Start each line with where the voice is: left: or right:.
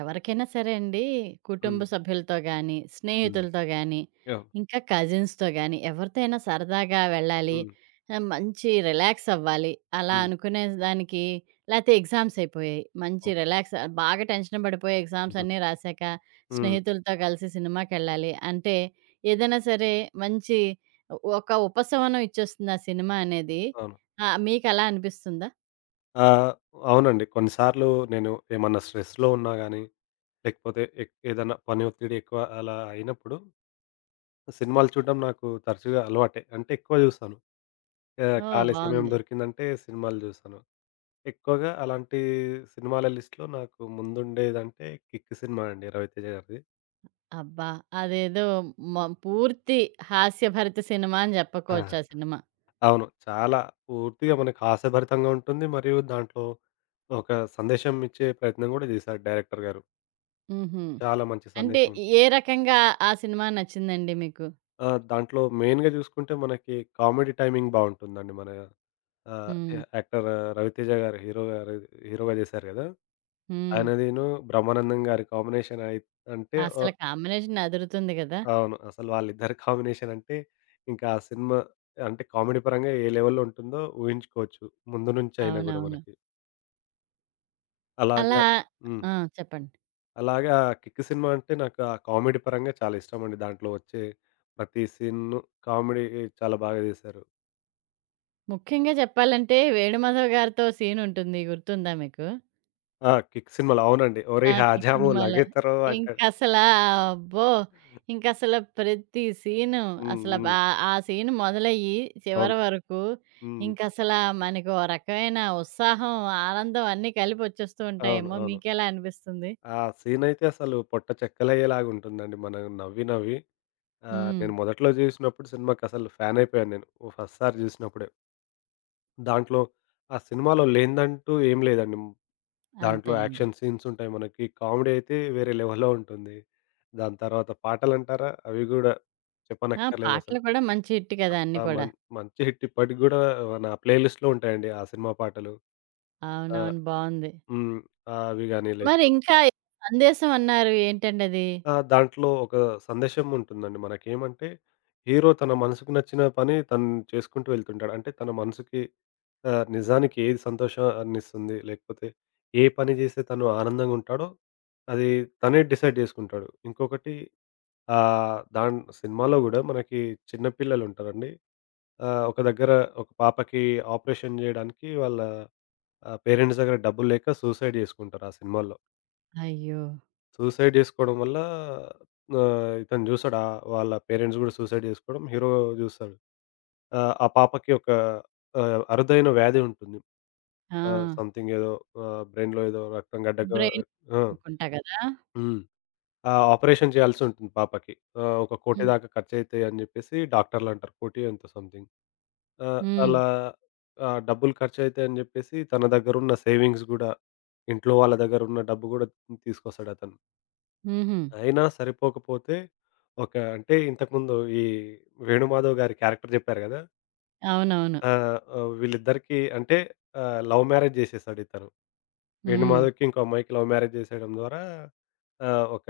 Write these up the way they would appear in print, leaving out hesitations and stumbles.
right: ఎవరికైనా సరే అండి, కుటుంబ
left: హ్మ్.
right: సభ్యులతో గానీ,
left: హ్మ్.
right: స్నేహితులతో గానీ,
left: యాహ్!
right: ఇంకా కజిన్స్‌తో గానీ, ఎవరితో అయినా సరదాగా వెళ్ళాలి.
left: హ్మ్.
right: మంచి రిలాక్స్ అవ్వాలి. అలా
left: హ్మ్.
right: అనుకునే దానికి లేతే ఎగ్జామ్స్ అయిపోయాయి. మంచి
left: ఓహ్!
right: రిలాక్స్ బాగా టెన్షన్ పడిపోయి ఎగ్జామ్స్ అన్నీ
left: హుహు.
right: రాసాక
left: హ్మ్.
right: స్నేహితులతో కలిసి సినిమాకెళ్ళాలి అంటే, ఏదైనా సరే మంచి ఒక ఉపశమనం ఇచ్చేస్తుంది ఆ సినిమా అనేది.
left: అవును.
right: మీకలా అనిపిస్తుందా?
left: ఆహ్, అవునండి. కొన్నిసార్లు నేను ఏమన్నా స్ట్రెస్‌లో ఉన్నా గానీ, లేకపోతే ఎ ఏదన్నా పని ఒత్తిడి ఎక్కువ అలా అయినప్పుడు సినిమాలు చూడడం నాకు తరచుగా అలవాటే. అంటే ఎక్కువ చూస్తాను.
right: ఓహ్,
left: ఖాళీ సమయం
right: బావుంది!
left: దొరికిందంటే సినిమాలు చూస్తాను. ఎక్కువగా అలాంటి సినిమాల లిస్ట్‌లో నాకు ముందుండేదంటే 'కిక్' సినిమా అండి, రవితేజ గారిది.
right: అబ్బా! అదేదో మ పూర్తి హాస్యభరిత సినిమా అని
left: ఆ!
right: జెప్పుకోవచ్చు ఆ సినిమా.
left: అవును. చాలా పూర్తిగా మనకి హాస్యభరితంగా ఉంటుంది. మరియు దాంట్లో ఒక సందేశం ఇచ్చే ప్రయత్నం గూడా జేశారు డైరెక్టర్ గారు.
right: హుహు.
left: చాలా మంచి
right: అంటే
left: సందేశం.
right: ఏ రకంగా ఆ సినిమా నచ్చిందండి మీకు?
left: దాంట్లో మెయిన్‌గా జూసుకుంటే మనకి కామెడీ టైమింగ్ బావుంటుందండి. మన ఆహ్,
right: హ్మ్.
left: యా యాక్టర్ 'రవితేజ' గారు హీరోగా జేశారు గదా!
right: హ్మ్.
left: ఆయనదిను బ్రహ్మానందం గారి కాంబినేషన్ అయి అంటే
right: అసల
left: ఓహ్!
right: కాంబినేషన్ అదురుతుంది గదా!
left: అవును. అసలు వాళ్ళిద్దరి కాంబినేషన్ అంటే ఇంకా ఆ సినిమా అంటే కామెడీ పరంగా ఏ లెవెల్‌లో ఉంటుందో ఊహించుకోవచ్చు. ముందు నుంచయినా గూడా
right: అవునవును.
left: మనకి.
right: అలా.
left: అలాగా హ్మ్.
right: ఆ, చెప్పండి.
left: అలాగా 'కిక్' సినిమా అంటే నాకు ఆ కామెడీ పరంగా చాలా ఇష్టమండి. దాంట్లో వచ్చే ప్రతి సీన్‌ను కామెడీ చాలా బాగా తీశారు.
right: ముఖ్యంగా చెప్పాలంటే 'వేణుమాధవ్' గారితో సీనుంటుంది, గుర్తుందా మీకు?
left: ఆ! 'కిక్' సినిమాలో అవునండి.
right: ఆ,
left: "ఒరేయ్
right: 'కిక్'
left: హాజాము
right: సినిమాలో.
left: లగేతరో" అంటాడు.
right: ఇంకసలా అబ్బో! ఇంకసల ప్రతి సీను
left: హ్మ్.
right: అసల బా
left: హ్మ్.
right: ఆ సీన్ మొదలయ్యి
left: అవును.
right: చివరి వరకు
left: హ్మ్.
right: ఇంకసలా మనకి ఓ రకమైన ఉత్సాహం, ఆనందం అన్నీ కలిపొచ్చేస్తూ
left: అవును.
right: ఉంటాయేమో!
left: అవును.
right: మీకెలా అనిపిస్తుంది?
left: ఆ సీనయితే అసలు పొట్ట చెక్కలయ్యేలాగుంటుందండి. మనం నవ్వి నవ్వి
right: హ్మ్.
left: నేను మొదట్లో చూసినప్పుడు సినిమాకసలు ఫ్యానయిపోయాను నేను. ఫస్ట్‌సారి చూసినప్పుడే. దాంట్లో ఆ సినిమాలో లేనిదంటూ ఏం లేదండి. దాంట్లో
right: అంతేనండి.
left: యాక్షన్ సీన్స్ ఉంటాయి మనకి. కామెడీ అయితే వేరే లెవెల్‌లో ఉంటుంది. దాని తర్వాత పాటలంటారా అవి గూడా
right: ఆ, పాటలు
left: చెప్పనక్కర్లేదసలు.
right: కూడా మంచి హిట్ కదా, అన్నీ
left: ఆ!
right: కూడా!
left: మన్ మంచి హిట్ ఇప్పటికి గూడా నా ప్లే లిస్ట్‌లో ఉంటాయండి ఆ సినిమా పాటలు. ఆ!
right: అవునవును. బావుంది.
left: హ్మ్. అవి గాని లేకపోతే
right: మరింకా సందేశం అన్నారు ఏంటండది?
left: ఆ! దాంట్లో ఒక సందేశం ఉంటుందండి మనకేమంటే, హీరో తన మనసుకు నచ్చిన పని తను చేసుకుంటూ వెళ్తుంటాడు. అంటే తన మనసుకి నిజానికి ఏది సంతోషాన్నిస్తుంది, లేకపోతే ఏ పని చేస్తే తను ఆనందంగుంటాడో, అది తనే డిసైడ్ చేసుకుంటాడు. ఇంకొకటి దాన్ సినిమాలో గూడా మనకి చిన్న పిల్లలుంటారండి. ఒక దగ్గర ఒక పాపకి ఆపరేషన్ జేయడానికి వాళ్ళ పేరెంట్స్ దగ్గర డబ్బులు లేక సూసైడ్ జేసుకుంటారు ఆ సినిమాల్లో.
right: అయ్యో!
left: సూసైడ్ జేసుకోవడం వల్ల ఇతను జూసాడు. వాళ్ళ పేరెంట్స్ గూడా సూసైడ్ జేసుకోవడం హీరో జూసాడు. ఆ పాపకి ఒక అరుదైన వ్యాధి ఉంటుంది.
right: ఆ!
left: సంథింగ్ ఏదో బ్రెయిన్‌లో ఏదో రక్తం గడ్డక
right: బ్రెయిన్
left: ఆ!
right: అనుకుంటా గదా!
left: హ్మ్. ఆ ఆపరేషన్ చేయాల్సుంటుంది పాపకి. ఒక కోటి
right: హ్మ్.
left: దాకా ఖర్చయితాయి అని జెప్పేసి డాక్టర్లంటారు. కోటి ఎంతో సంథింగ్. ఆ!
right: హ్మ్.
left: అలా ఆ డబ్బులు ఖర్చయితాయని జెప్పేసి తన దగ్గరున్న సేవింగ్స్ గూడా ఇంట్లో వాళ్ళ దగ్గరున్న డబ్బు గూడా తీసుకొస్తాడతను.
right: హుహు.
left: అయినా సరిపోకపోతే ఒక అంటే ఇంతకుముందు ఈ వేణుమాధవ్ గారి క్యారెక్టర్ చెప్పారు కదా!
right: అవునవును.
left: ఆహ్, ఆహ్, వీళ్ళిద్దరికీ అంటే లవ్ మ్యారేజ్ చేసేసాడు ఇతను.
right: హ్మ్.
left: వేణుమాధవ్‌కి ఇంకో అమ్మాయికి లవ్ మ్యారేజ్ చేసేయడం ద్వారా ఒక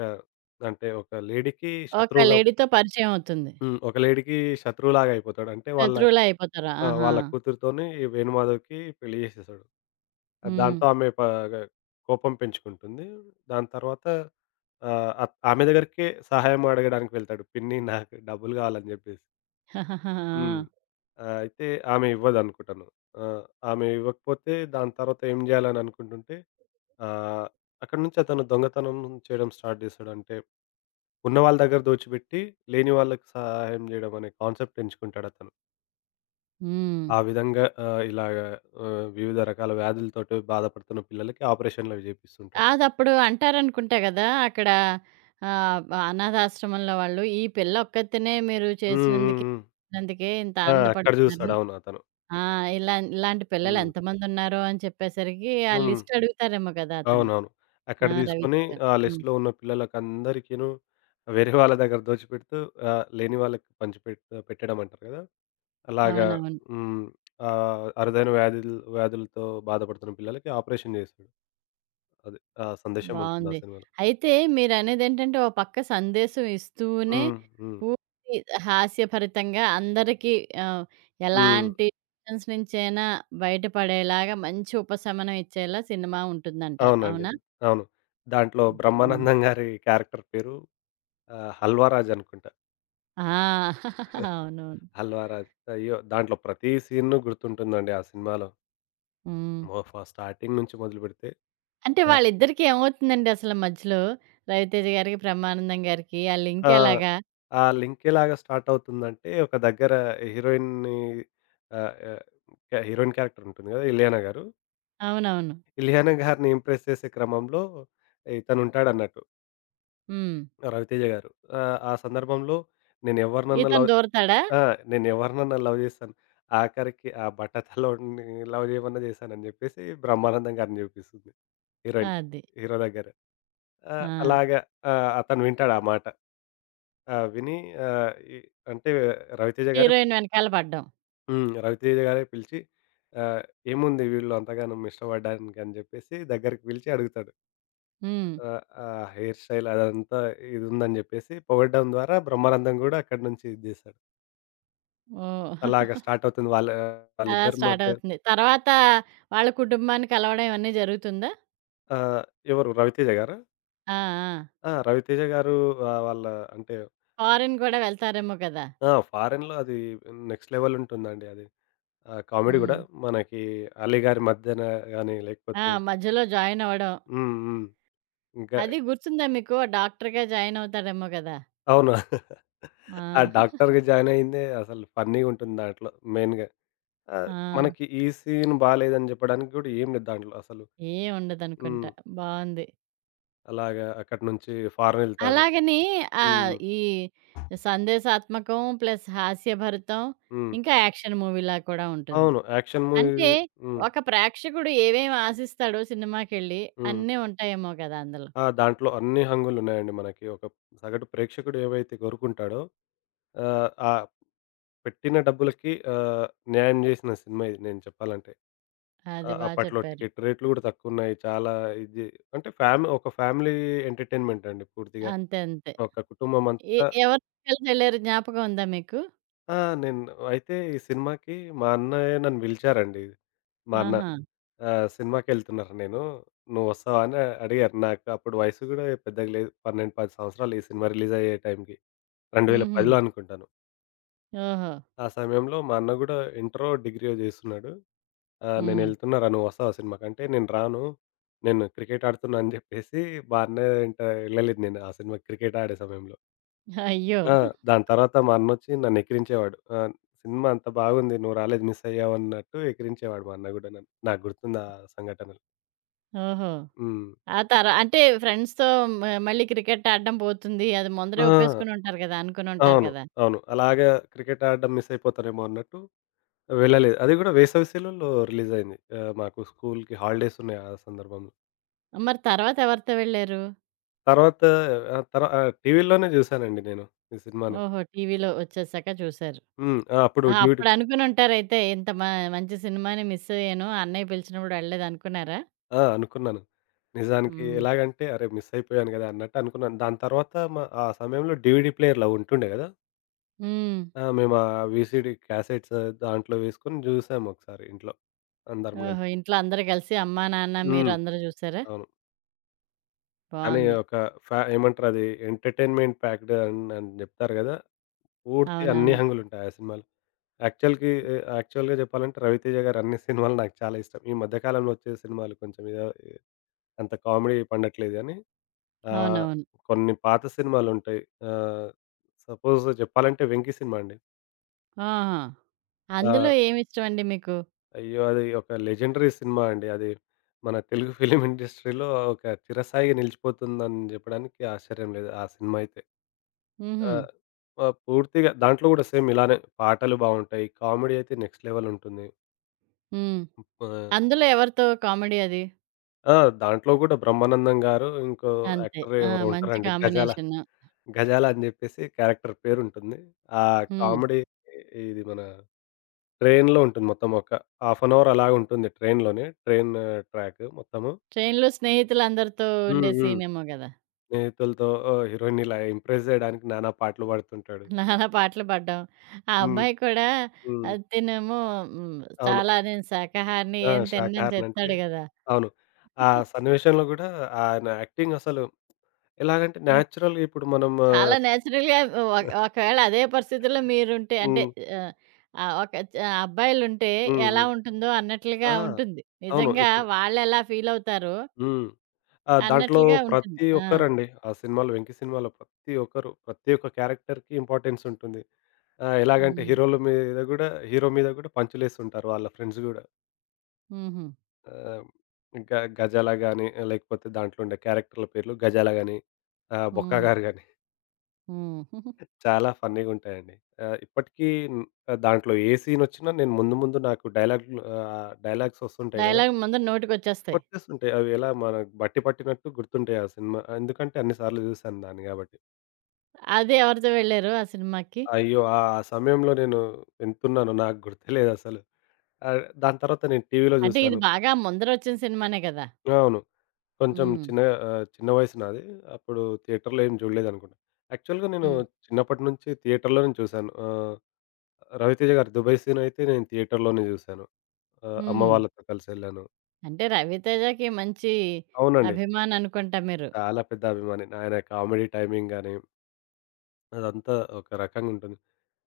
left: అంటే ఒక లేడీకి
right: ఒక
left: శత్రువుగా
right: లేడీతో పరిచయం అవుతుంది.
left: హ్మ్. ఒక లేడీకి శత్రువులాగా అయిపోతాడు. అంటే వాళ్ళ
right: శత్రువులే అయిపోతారు.
left: ఆ!
right: ఆహా!
left: వాళ్ళ కూతురితోని ఈ వేణుమాధవ్‌కి పెళ్లి చేసేసాడు.
right: హ్మ్.
left: దాంతో ఆమె కోపం పెంచుకుంటుంది. దాని తర్వాత ఆహ్, అత్ ఆమె దగ్గరికే సహాయం అడగడానికి వెళ్తాడు. పిన్ని నాకు డబ్బులు కావాలని చెప్పేసి. హ్మ్.
right: ఆ!
left: అయితే ఆమె ఇవ్వదనుకుంటాను. ఆ! ఆమె ఇవ్వకపోతే దాని తర్వాత ఏం చేయాలని అనుకుంటుంటే ఆహ్, అక్కడి నుంచి అతను దొంగతనం చేయడం స్టార్ట్ చేస్తాడు. అంటే ఉన్న వాళ్ళ దగ్గర దోచిపెట్టి లేని వాళ్ళకి సహాయం చేయడం అనే కాన్సెప్ట్ ఎంచుకుంటాడతను.
right: హ్మ్.
left: ఆ విధంగా ఇలాగ వివిధ రకాల వ్యాధులతోటి బాధపడుతున్న పిల్లలకి ఆపరేషన్‌లవి జేపిస్తుంటాడు.
right: అదప్పుడు అంటారనుకుంటా గదా! అక్కడ ఆహ్, బ అనాథాశ్రమంలో వాళ్ళు, "ఈ పిల్ల ఒక్కతినే మీరు
left: హ్మ్. హ్మ్.
right: చేసినందుకే
left: హ్మ్.
right: నందుకే ఇంత
left: ఆ! అక్కడ
right: ఆనందపడుతున్నారు.
left: జూస్తాడు. అవును అతను.
right: ఆ! ఇలా ఇలాంటి పిల్లలు
left: హ్మ్.
right: ఎంతమందున్నారో" అని చెప్పేసరికి ఆ
left: హ్మ్.
right: లిస్ట్ అడుగుతారేమో కదా, అతను.
left: అవునవును.
right: ఆ,
left: అక్కడ తీసుకొని
right: రవితేజ.
left: ఆ
right: హ్మ్.
left: లిస్ట్‌లో ఉన్న పిల్లలకందరికీను వేరే వాళ్ళ దగ్గర దోచిపెడుతూ లేని వాళ్ళకి పెట్టడం అంటారు గదా! అలాగా
right: అవునవును.
left: హ్మ్. ఆహ్, అరుదైన వ్యాధులు వ్యాధులతో బాధపడుతున్న పిల్లలకి ఆపరేషన్ జేశాడు. అది. ఆ సందేశం ఉంటుంది ఆ
right: బావుంది.
left: సినిమాలో.
right: అయితే మీరనేదేంటంటే, ఓ పక్క సందేశం ఇస్తూనే
left: హ్మ్. హ్మ్.
right: పూర్తి హాస్యభరితంగా అందరికీ ఆహ్,
left: హ్మ్.
right: ఎలాంటి టెన్షన్స్ నుంచైనా బయటపడేలాగా మంచి ఉపశమనం ఇచ్చేలా సినిమా ఉంటుందంటారు.
left: అవునండి.
right: అవునా?
left: అవును. దాంట్లో
right: హ్మ్.
left: బ్రహ్మానందం గారి క్యారెక్టర్ పేరు హల్వారాజ్ అనుకుంటా.
right: ఆ! అవునవును.
left: హల్వారాజ్. అయ్యో! దాంట్లో ప్రతి సీను గుర్తుంటుందండి ఆ సినిమాలో.
right: హ్మ్.
left: మొ ఫ స్టార్టింగ్ నుంచి మొదలుపెడితే
right: అంటే
left: ఆ!
right: వాళ్ళిద్దరికీ ఏమవుతుందండి అసలు మధ్యలో? రవితేజ గారికి, బ్రహ్మానందం గారికి ఆ లింక్
left: ఆ!
right: ఎలాగా?
left: ఆ లింక్ ఎలాగా స్టార్ట్ అవుతుందంటే ఒక దగ్గర హీరోయిన్‌ని ఆహ్, ఆహ్, హీరోయిన్ క్యారెక్టర్ ఉంటుంది కదా! ఇలియానా గారు.
right: అవునవును.
left: ఇలియానా గారిని ఇంప్రెస్ చేసే క్రమంలో ఇతనుంటాడన్నట్టు
right: హ్మ్.
left: రవితేజ గారు. ఆ సందర్భంలో నేనెవరినన్నా
right: ఇతను
left: లవ్
right: దూరతాడా?
left: ఆ! నేనెవరినన్నా లవ్ జేశాను. ఆఖరికి ఆ బట్టతలోడిని లవ్ జేయమన్నా జేశానని జెప్పేసి బ్రహ్మానందం గారిని జూపిస్తుంది హీరోయిన్.
right: అది.
left: హీరో దగ్గర. ఆ!
right: ఆ!
left: అలాగా ఆ! అతను వింటాడు ఆ మాట. ఆ! విని ఆహ్, ఈ అంటే రవితేజ గారే
right: హీరోయిన్ వెనకాల పడ్డం.
left: హ్మ్. రవితేజ గారే పిలిచి ఆహ్, "ఏముంది వీళ్ళు అంతగానం ఇష్టపడడానికి" అని జెప్పేసి దగ్గరికి పిలిచి అడుగుతాడు.
right: హ్మ్.
left: ఆహ్, ఆ హెయిర్ స్టైల్ అదంతా ఇదుందని జెప్పేసి పొగడడం ద్వారా బ్రహ్మానందం గూడా అక్కడి నుంచి ఇది జేశాడు.
right: ఓహ్!
left: అలాగా స్టార్ట్ అవుతుంది
right: అలా
left: వాళ్ళిద్దరి
right: స్టార్ట్
left: మధ్య
right: అవుతుంది. తర్వాత వాళ్ళ కుటుంబాన్ని కలవడం ఇవన్నీ జరుగుతుందా?
left: ఆ! ఎవరు 'రవితేజ' గారా?
right: ఆ! ఆ!
left: ఆ! 'రవితేజ' గారు వాళ్ళ అంటే
right: ఫారిన్ కూడా వెళ్తారేమో కదా!
left: ఆ! ఫారెన్‌లో అది నెక్స్ట్ లెవెల్ ఉంటుందండి అది. ఆ కామెడీ గూడా
right: హ్మ్.
left: మనకి 'అలీ గారి మధ్యన' గాని
right: ఆ,
left: లేకపోతే
right: మధ్యలో జాయిన్ అవ్వడం.
left: హ్మ్. హ్మ్. ఇంకా
right: అది గుర్తుందా మీకు? డాక్టర్‌గా జాయిన్ అవుతాడేమో కదా!
left: అవును. ఆ
right: ఆ!
left: డాక్టర్‌గా జాయిన్ అయిందే అసలు ఫన్నీగుంటుంది దాంట్లో మెయిన్‌గా. ఆహ్,
right: ఆ!
left: మనకి ఈ సీన్ బాలేదని జెప్పడానికి గూడా ఏం లేదు దాంట్లో అసలు.
right: ఏం
left: హ్మ్.
right: ఉండదనుకుంటా. బావుంది.
left: అలాగా అక్కడి నుంచి ఫారెన్ ఎళ్తాడు.
right: అలాగని
left: హ్మ్.
right: ఈ సందేశాత్మకం ప్లస్ హాస్యభరితం,
left: హ్మ్.
right: ఇంకా యాక్షన్ మూవీలా కూడా ఉంటుంది.
left: అవును. యాక్షన్ మూవీ
right: అంటే
left: హ్మ్.
right: ఒక ప్రేక్షకుడు ఏవేమి ఆశిస్తాడో సినిమాకెళ్ళి
left: హ్మ్.
right: అన్నీ ఉంటాయేమో కదా, అందులో.
left: ఆ! దాంట్లో అన్ని హంగులున్నాయండి మనకి. ఒక సగటు ప్రేక్షకుడు ఏవైతే కోరుకుంటాడో ఆహ్, ఆ పెట్టిన డబ్బులకి న్యాయం జేసిన సినిమా ఇది నేను చెప్పాలంటే.
right: అది బా
left: అప్పట్లో
right: చెప్పారు.
left: టికెట్ రేట్లు గూడా తక్కువున్నాయి. చాలా ఇది అంటే ఒక ఫ్యామిలీ ఎంటర్‌టైన్‌మెంట్ అండి పూర్తిగా.
right: అంతే, అంతే.
left: ఒక
right: ఎ
left: కుటుంబమంతా
right: ఎవరితో కలిసెళ్లారు జ్ఞాపకం ఉందా మీకు?
left: ఆ! నేను అయితే ఈ సినిమాకి మా అన్నయ్య నన్ను పిలిచారండి. మా అన్న
right: ఆహా!
left: సినిమాకెళ్తున్నారు, నేను నువ్వొస్తావా అని అడిగారు. నాకు అప్పుడు వయసు గూడా పెద్దగా లేదు. 12, 10 సంవత్సరాలు ఈ సినిమా రిలీజయ్యే టైంకి.
right: హుహు.
left: 2010లో అనుకుంటాను.
right: ఓహో!
left: ఆ సమయంలో మా అన్న గూడా ఇంటరో, డిగ్రీయో జేస్తున్నాడు.
right: హ్మ్.
left: "నేనెళ్తున్నారా నువ్వు వస్తావా సినిమాకి?" అంటే, "నేను రాను. నేను క్రికెట్ ఆడుతున్నా" అని జెప్పేసి మా అన్న ఎంట ఎళ్ళలేదు నేను ఆ సినిమాకి క్రికెట్ ఆడే సమయంలో.
right: అయ్యో!
left: ఆ! దాని తర్వాత మా అన్నొచ్చి నన్నెక్కిరించేవాడు. "సినిమా అంత బాగుంది. నువ్వు రాలేదు మిస్ అయ్యావు" అన్నట్టు ఎక్కిరించేవాడు మా అన్న గూడా నన్ను. నాకు గుర్తుంది ఆ సంఘటనలు.
right: ఓహో!
left: హ్మ్.
right: ఆ తర అంటే ఫ్రెండ్స్‌తో మళ్ళీ క్రికెట్ ఆడడం పోతుంది. అది ముందరే
left: ఆ!
right: ఒప్పేసుకొని ఉంటారు కదా, అనుకుని ఉంటారు
left: అవును.
right: కదా!
left: అవును. అలాగా క్రికెట్ ఆడడం మిస్ అయిపోతానేమో అన్నట్టు వెళ్ళలేదు. అది గూడా వేసవి సెలవుల్లో రిలీజయింది. మాకు స్కూల్‌కి హాలిడేస్ ఉన్నాయి ఆ సందర్భంలో.
right: మరి తర్వాత ఎవరితో వెళ్లారు?
left: తర్వాత టీవీలోనే జూసానండి నేను ఈ సినిమాని.
right: ఓహో! టీవీలో వచ్చేసాక చూసారు.
left: హ్మ్. ఆ! అప్పుడు
right: ఆ!
left: డ్యూటీ
right: అప్పుడు అనుకుని ఉంటారైతే, "ఇంత మంచి సినిమాని మిస్ అయ్యాను. అన్నయ్య పిలిచినప్పుడు వెళ్ళలేదనుకున్నారా?
left: ఆ! అనుకున్నాను. నిజానికి
right: హ్మ్.
left: ఎలాగంటే, అరే! మిస్ అయిపోయాను గదా! అన్నట్టు అనుకున్నాను. దాని తర్వాత ఆ సమయంలో డీవీడీ ప్లేయర్‌లు అవి ఉంటుండే గదా!
right: హ్మ్.
left: ఆ! మేము ఆ వీసీడీ క్యాసెట్స్ దాంట్లో వేసుకొని జూసాము ఒకసారి ఇంట్లో అందరం
right: ఓహో!
left: గలిసి.
right: ఇంట్లో అందరూ కలిసి అమ్మా, నాన్న, మీరు
left: హ్మ్.
right: అందరూ చూసారా?
left: అవును. కానీ
right: బావుంది.
left: ఒక ఫ ఏమంటారు అది, ఎంటర్‌టైన్‌మెంట్ ప్యాక్డ్ అని అని జెప్తారు గదా! పూర్తి అన్ని
right: అవునవును.
left: హంగులుంటాయి ఆ సినిమాలో. యాక్చువల్‌గా జెప్పాలంటే 'రవితేజ' గారి అన్ని సినిమాలు నాకు చాలా ఇష్టం. ఈ మధ్య కాలంలో వచ్చే సినిమాలు కొంచెం ఏదో అంత కామెడీ పండట్లేదు గానీ ఆహ్,
right: అవునవును.
left: కొన్ని పాత సినిమాలుంటాయి. ఆహ్, సపోజ్ చెప్పాలంటే 'వెంకి' సినిమా అండి.
right: ఆహా! అందులో
left: ఆ!
right: ఏమిష్టమండి మీకు?
left: అయ్యో! అది ఒక లెజెండరీ సినిమా అండి. అది మన తెలుగు ఫిల్మ్ ఇండస్ట్రీలో ఒక చిరస్థాయిగా నిలిచిపోతుందని జెప్పడానికి ఆశ్చర్యం లేదు, ఆ సినిమా అయితే.
right: హుహు.
left: ఆ! పూర్తిగా దాంట్లో గూడా సేమ్ ఇలానే పాటలు బావుంటాయి. కామెడీ అయితే నెక్స్ట్ లెవెల్ ఉంటుంది.
right: హ్మ్.
left: ఆహ్,
right: అందులో ఎవరితో కామెడీ అది?
left: ఆ! దాంట్లో గూడా బ్రహ్మానందం గారు ఇంకో
right: అంతే.
left: యాక్టర్
right: ఆ,
left: ఎవరో
right: మంచి
left: ఉంటారండి.
right: కాంబినేషను.
left: 'గజాల' అని జెప్పేసి క్యారెక్టర్ పేరుంటుంది. ఆ
right: హ్మ్.
left: కామెడీ ఇది మన ట్రైన్‌లో ఉంటుంది మొత్తం, ఒక హాఫ్ అన్ అవర్ అలాగుంటుంది ట్రైన్‌లోనే. ట్రైన్ లోనే, ట్రైన్ ట్రాక్ మొత్తము.
right: ట్రైన్‌లో స్నేహితులందరితో
left: హ్మ్.
right: ఉండే
left: హ్మ్.
right: సీనేమో గదా!
left: స్నేహితులతో హీరోయిన్‌ని ఇలా ఇంప్రెస్ జేయడానికి నానా పాటలు పాడుతుంటాడు.
right: నానా పాటలు పాడడం. ఆ
left: హ్మ్.
right: అబ్బాయి కూడా
left: హ్మ్.
right: తినేమో. హ్మ్.
left: అవును.
right: చాలా నేను శాకాహారిని,
left: ఆ!
right: ఏం తిననని
left: శాకాహారినంటే
right: చెప్తాడు గదా!
left: అవును. ఆ సన్నివేశంలో గూడా ఆయన యాక్టింగ్ అసలు ఎలాగంటే న్యాచురల్‌గా ఇప్పుడు మనం
right: చాలా నేచురల్‌గా ఒకవేళ అదే పరిస్థితిలో మీరుంటే అంటే
left: హ్మ్.
right: ఆహ్, ఆహ్, ఒక చ అబ్బాయిలుంటే
left: హ్మ్.
right: ఎలా
left: హ్మ్.
right: ఉంటుందో అన్నట్లుగా
left: ఆ!
right: ఉంటుంది.
left: అవును.
right: నిజంగా
left: ఇప్పుడు
right: వాళ్ళెలా ఫీలవుతారో
left: హ్మ్. ఆ! దాంట్లో
right: అన్నట్లుగా ఉంటుంది.
left: ప్రతి
right: ఆ!
left: ఒక్కరండి. ఆ సినిమాలో, 'వెంకి' సినిమాలో ప్రతి ఒక్కరు, ప్రతి ఒక్క క్యారెక్టర్‌కి ఇంపార్టెన్స్ ఉంటుంది. ఆ! ఎలాగంటే
right: హ్మ్.
left: హీరో మీద గూడా పంచులేస్తుంటారు వాళ్ళ ఫ్రెండ్స్ గూడా.
right: హుహు.
left: ఆహ్, ఇంకా 'గజాల' గాని, లేకపోతే దాంట్లో ఉండే క్యారెక్టర్ల పేర్లు 'గజాల' గాని, 'బొక్క
right: హ్మ్.
left: గారు' గాని
right: హ్మ్.
left: చాలా ఫన్నీగా ఉంటాయండి. ఇప్పటికీ దాంట్లో ఏ సీన్ వచ్చినా నేను ముందు ముందు నాకు డైలాగ్స్ వస్తుంటాయి గదా!
right: డైలాగ్ ముందర నోటికొచ్చేస్తాయి.
left: గుర్తొస్తుంటాయి. అవి ఎలా మనకు బట్టి పట్టినట్టు గుర్తుంటాయి ఆ సినిమా. ఎందుకంటే అన్ని సార్లు చూసాను దాన్ని గాబట్టి.
right: అది ఎవరితో వెళ్లారు ఆ సినిమాకి?
left: అయ్యో! ఆ సమయంలో నేను ఎంతున్నానో నాకు గుర్తులేదసలు. దాని తర్వాత నేను టీవీలో
right: అంటే ఇది
left: చూసాను.
right: బాగా ముందరొచ్చిన సినిమానే కదా!
left: అవును. కొంచెం
right: హ్మ్.
left: చిన్న చిన్న వయసు నాది. అప్పుడు థియేటర్‌లో ఏం చూడలేదనుకుంటా. యాక్చువల్‌గా నేను
right: హ్మ్.
left: చిన్నప్పటి నుంచి థియేటర్‌లోనే చూసాను. 'రవితేజ' గారి 'దుబాయ్' సీన్ అయితే నేను థియేటర్‌లోనే చూసాను. అమ్మ
right: హుహు.
left: వాళ్ళతో కలిసెళ్ళాను.
right: అంటే 'రవితేజ'కి మంచి
left: అవునండి.
right: అభిమాననుకుంటా మీరు.
left: చాలా పెద్ద అభిమానిని. ఆయన కామెడీ టైమింగ్ గాని, అదంతా ఒక రకంగా ఉంటుంది.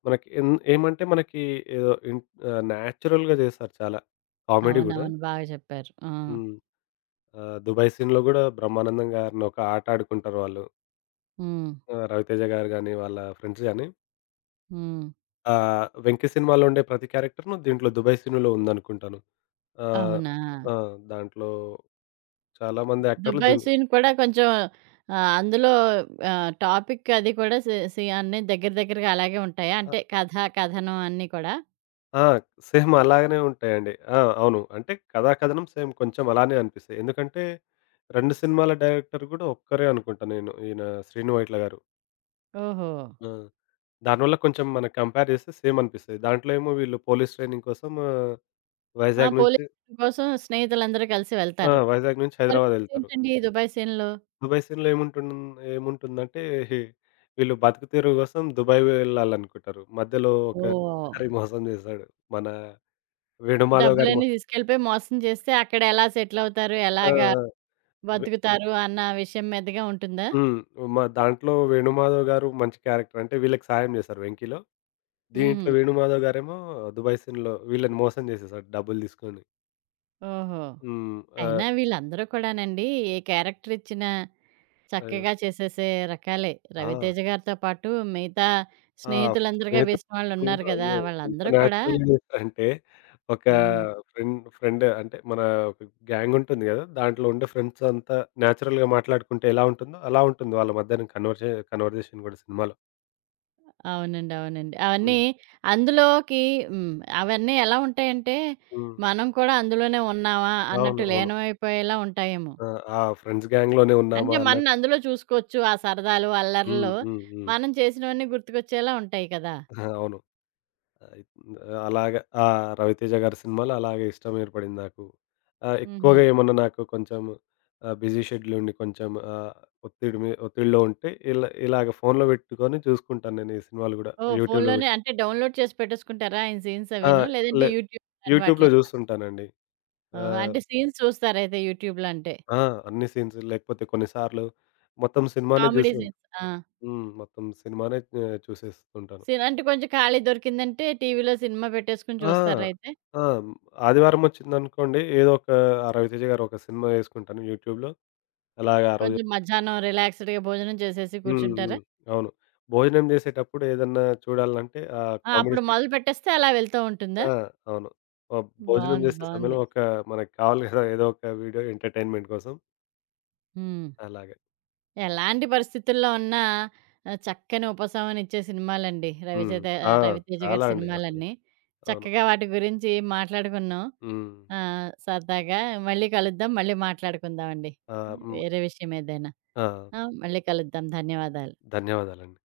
left: మనకి ఎన్ ఏమంటే మనకి ఏదో ఇన్ న్యాచురల్‌గా చేశారు చాలా. కామెడీ గూడా.
right: అవునవును. బాగా చెప్పారు. ఆ!
left: హ్మ్. 'దుబాయ్' సీన్‌లో గూడా బ్రహ్మానందం గారిని ఒక ఆట ఆడుకుంటారు వాళ్ళు.
right: హ్మ్.
left: రవితేజ గారు గాని, వాళ్ళ ఫ్రెండ్స్ గాని
right: హ్మ్.
left: 'వెంకి' సినిమాలో ఉండే ప్రతి క్యారెక్టర్‌ను దీంట్లో 'దుబాయ్' సినిమాలో ఉందనుకుంటాను. ఆహ్,
right: అవునా?
left: ఆ! దాంట్లో చాలామంది యాక్టర్‌లు
right: 'దుబాయ్
left: దీంట్లో
right: సీన్' కూడా కొంచెం అందులో టాపిక్ అది కూడా సి సి అన్నీ దగ్గర దగ్గరగా అలాగే ఉంటాయా?
left: అ!
right: అంటే కథ, కథనం అన్నీ కూడా?
left: ఆ! సేమ్ అలాగనే ఉంటాయండి. ఆ! అవును. అంటే కథా కథనం సేమ్ కొంచెం అలానే అనిపిస్తాయి. ఎందుకంటే 2 సినిమాల డైరెక్టర్ గూడా ఒక్కరే అనుకుంటా నేను. ఈయన 'శ్రీను వైట్ల' గారు.
right: ఓహో!
left: ఆ! దానివల్ల కొంచెం మనం కంపేర్ చేస్తే సేమ్ అనిపిస్తది. దాంట్లో ఏమో వీళ్ళు పోలీస్ ట్రైనింగ్ కోసం
right: ఆ,
left: వైజాగ్
right: పోలీస్
left: నుంచి
right: కోసం స్నేహితులందరూ కలిసి
left: ఆ!
right: వెళ్తారు.
left: వైజాగ్ నుంచి
right: మరి
left: హైదరాబాద్ ఎళ్తారు.
right: ఏంటండి ఈ 'దుబాయ్ సీన్‌లో'?
left: దుబాయ్ సీన్‌లో ఏముంటున్ ఏముంటుందంటే వీళ్ళు బతుకు తెరువు కోసం దుబాయ్ వెళ్ళాలనుకుంటారు. మధ్యలో ఒక
right: ఓహ్!
left: హరి మోసం చేశాడు. మన వేణుమాధవ్ గారు మొ
right: డబ్బులన్నీ తీసుకెళ్ళిపోయి మోసం చేస్తే అక్కడ ఎలా సెటిల్ అవుతారు?
left: ఆ!
right: ఎలాగా
left: ఆ! వె
right: బతుకుతారు అన్న విషయం మీదగా ఉంటుందా?
left: హ్మ్. మ దాంట్లో వేణుమాధవ్ గారు మంచి క్యారెక్టర్. అంటే వీళ్ళకి సాయం చేశారు 'వెంకి'లో.
right: హుహు.
left: దీంట్లో వేణుమాధవ్ గారేమో దుబాయ్ సీన్‌లో వీళ్ళని మోసం చేసేసాడు డబ్బులు తీసుకొని.
right: ఓహో!
left: హ్మ్. ఆహ్,
right: అయినా వీళ్ళందరూ కూడానండి ఏ క్యారెక్టర్ ఇచ్చినా
left: అయ్యో!
right: చక్కగా చేసేసే రకాలే.
left: ఆ!
right: 'రవితేజ' గారితో పాటు మిగతా
left: ఆ!
right: స్నేహితులందరూ వేసిన
left: స్నేహితులు
right: వాళ్ళున్నారు
left: కూడా
right: గదా!
left: అయ్యో! ఎంత
right: వాళ్ళందరూ కూడా.
left: నేచురల్‌గా చేసారంటే, ఒక
right: హ్మ్.
left: ఫ్రెండ్ ఫ్రెండ్ అంటే మన ఒక గ్యాంగ్ ఉంటుంది కదా! దాంట్లో ఉండే ఫ్రెండ్స్ అంతా నేచురల్‌గా మాట్లాడుకుంటే ఎలా ఉంటుందో, అలా ఉంటుంది వాళ్ళ మధ్యన కన్వర్జేషన్ కూడా సినిమాలో.
right: అవునండి, అవునండి. అవన్నీ
left: హ్మ్.
right: అందులోకి. హ్మ్. అవన్నీ ఎలా ఉంటాయంటే,
left: హ్మ్.
right: మనం కూడా అందులోనే ఉన్నామా
left: అవును.
right: అన్నట్టు
left: అవును.
right: లీనమైపోయేలా ఉంటాయేమో!
left: ఆ! ఆ ఫ్రెండ్స్ గ్యాంగ్‌లోనే
right: అంటే
left: ఉన్నామా
right: మనని
left: అన్నట్టు.
right: అందులో చూసుకోవచ్చు. ఆ సరదాలు,
left: హ్మ్.
right: అల్లర్లు,
left: హ్మ్. హ్మ్.
right: మనం చేసినవన్నీ గుర్తుకొచ్చేలా ఉంటాయి కదా!
left: ఆ! అవును. అయి అలాగా. ఆ! 'రవితేజ' గారి సినిమాలు అలాగే ఇష్టం ఏర్పడింది నాకు.
right: హుహు.
left: ఎక్కువగా ఏమన్నా నాకు కొంచెం బిజీ షెడ్యూల్ ఉండి కొంచెం ఒత్తిడిలో ఉంటే ఇలాగ ఫోన్‌లో పెట్టుకొని చూసుకుంటాను నేను ఈ సినిమాలు గూడా
right: ఓహ్!
left: యూట్యూబ్‌లో
right: ఫోన్‌లోనే
left: పెట్టి.
right: అంటే డౌన్‌లోడ్ చేసి పెట్టేసుకుంటారా ఆయన సీన్స్
left: ఆ!
right: అవిను? లేదంటే
left: లే
right: యూట్యూబ్ అలాంటి
left: యూట్యూబ్‌లో
right: వాటిలో?
left: జూస్తుంటానండి.
right: ఓహో!
left: ఆహ్,
right: అంటే సీన్స్ చూస్తారైతే యూట్యూబ్‌లో అంటే.
left: ఆ! అన్ని సీన్స్ లేకపోతే కొన్నిసార్లు మొత్తం సినిమానే
right: కామెడీ
left: జూసి
right: సీన్స్. ఆ!
left: హ్మ్. మొత్తం సినిమానే చూసేస్తుంటాను.
right: సీన్ అంటే కొంచెం ఖాళీ దొరికిందంటే టీవీలో సినిమా పెట్టేసుకొని
left: ఆ!
right: చూస్తారైతే?
left: ఆ! ఆదివారం ఒచ్చిందనుకోండి ఏదో ఒక ఆ 'రవితేజ' గారు ఒక సినిమా యేసుకుంటాను యూట్యూబ్‌లో. అలాగా ఆ రోజు
right: కొంచెం మధ్యాహ్నం రిలాక్స్‌డ్‌గా భోజనం చేసేసి
left: హ్మ్.
right: కూర్చుంటారా?
left: హ్మ్. అవును. భోజనం జేసేటప్పుడు ఏదన్నా చూడాలంటే ఆహ్,
right: ఆ!
left: కామెడీ
right: అప్పుడు
left: సెన్
right: మొదలుపెట్టేస్తే అలా వెళ్తూ ఉంటుందా?
left: ఆ! అవును. భోజనం
right: బావుంది,
left: జేసే సమయంలో
right: బావుంది.
left: ఒక మనకు కావాలి గదా! ఏదో ఒక వీడియో ఎంటర్‌టైన్‌మెంట్ కోసం
right: హ్మ్.
left: అలాగే.
right: ఎలాంటి పరిస్థితుల్లో ఉన్నా చక్కని ఉపశమనమిచ్చే సినిమాలండి
left: హ్మ్.
right: రవిచేత,
left: ఆ!
right: రవితేజ గారి
left: చాలా అండి అసలు.
right: సినిమాలన్నీ.
left: అవును.
right: చక్కగా వాటి గురించి మాట్లాడుకున్నాం.
left: హ్మ్.
right: ఆహ్, సరదాగా మళ్ళీ కలుద్దాం. మళ్ళీ మాట్లాడుకుందామండి
left: ఆ! హ్మ్.
right: వేరే విషయం ఏదైనా.
left: ఆ!
right: ఆ! మళ్ళీ కలుద్దాం. ధన్యవాదాలు.
left: ధన్యవాదాలండి.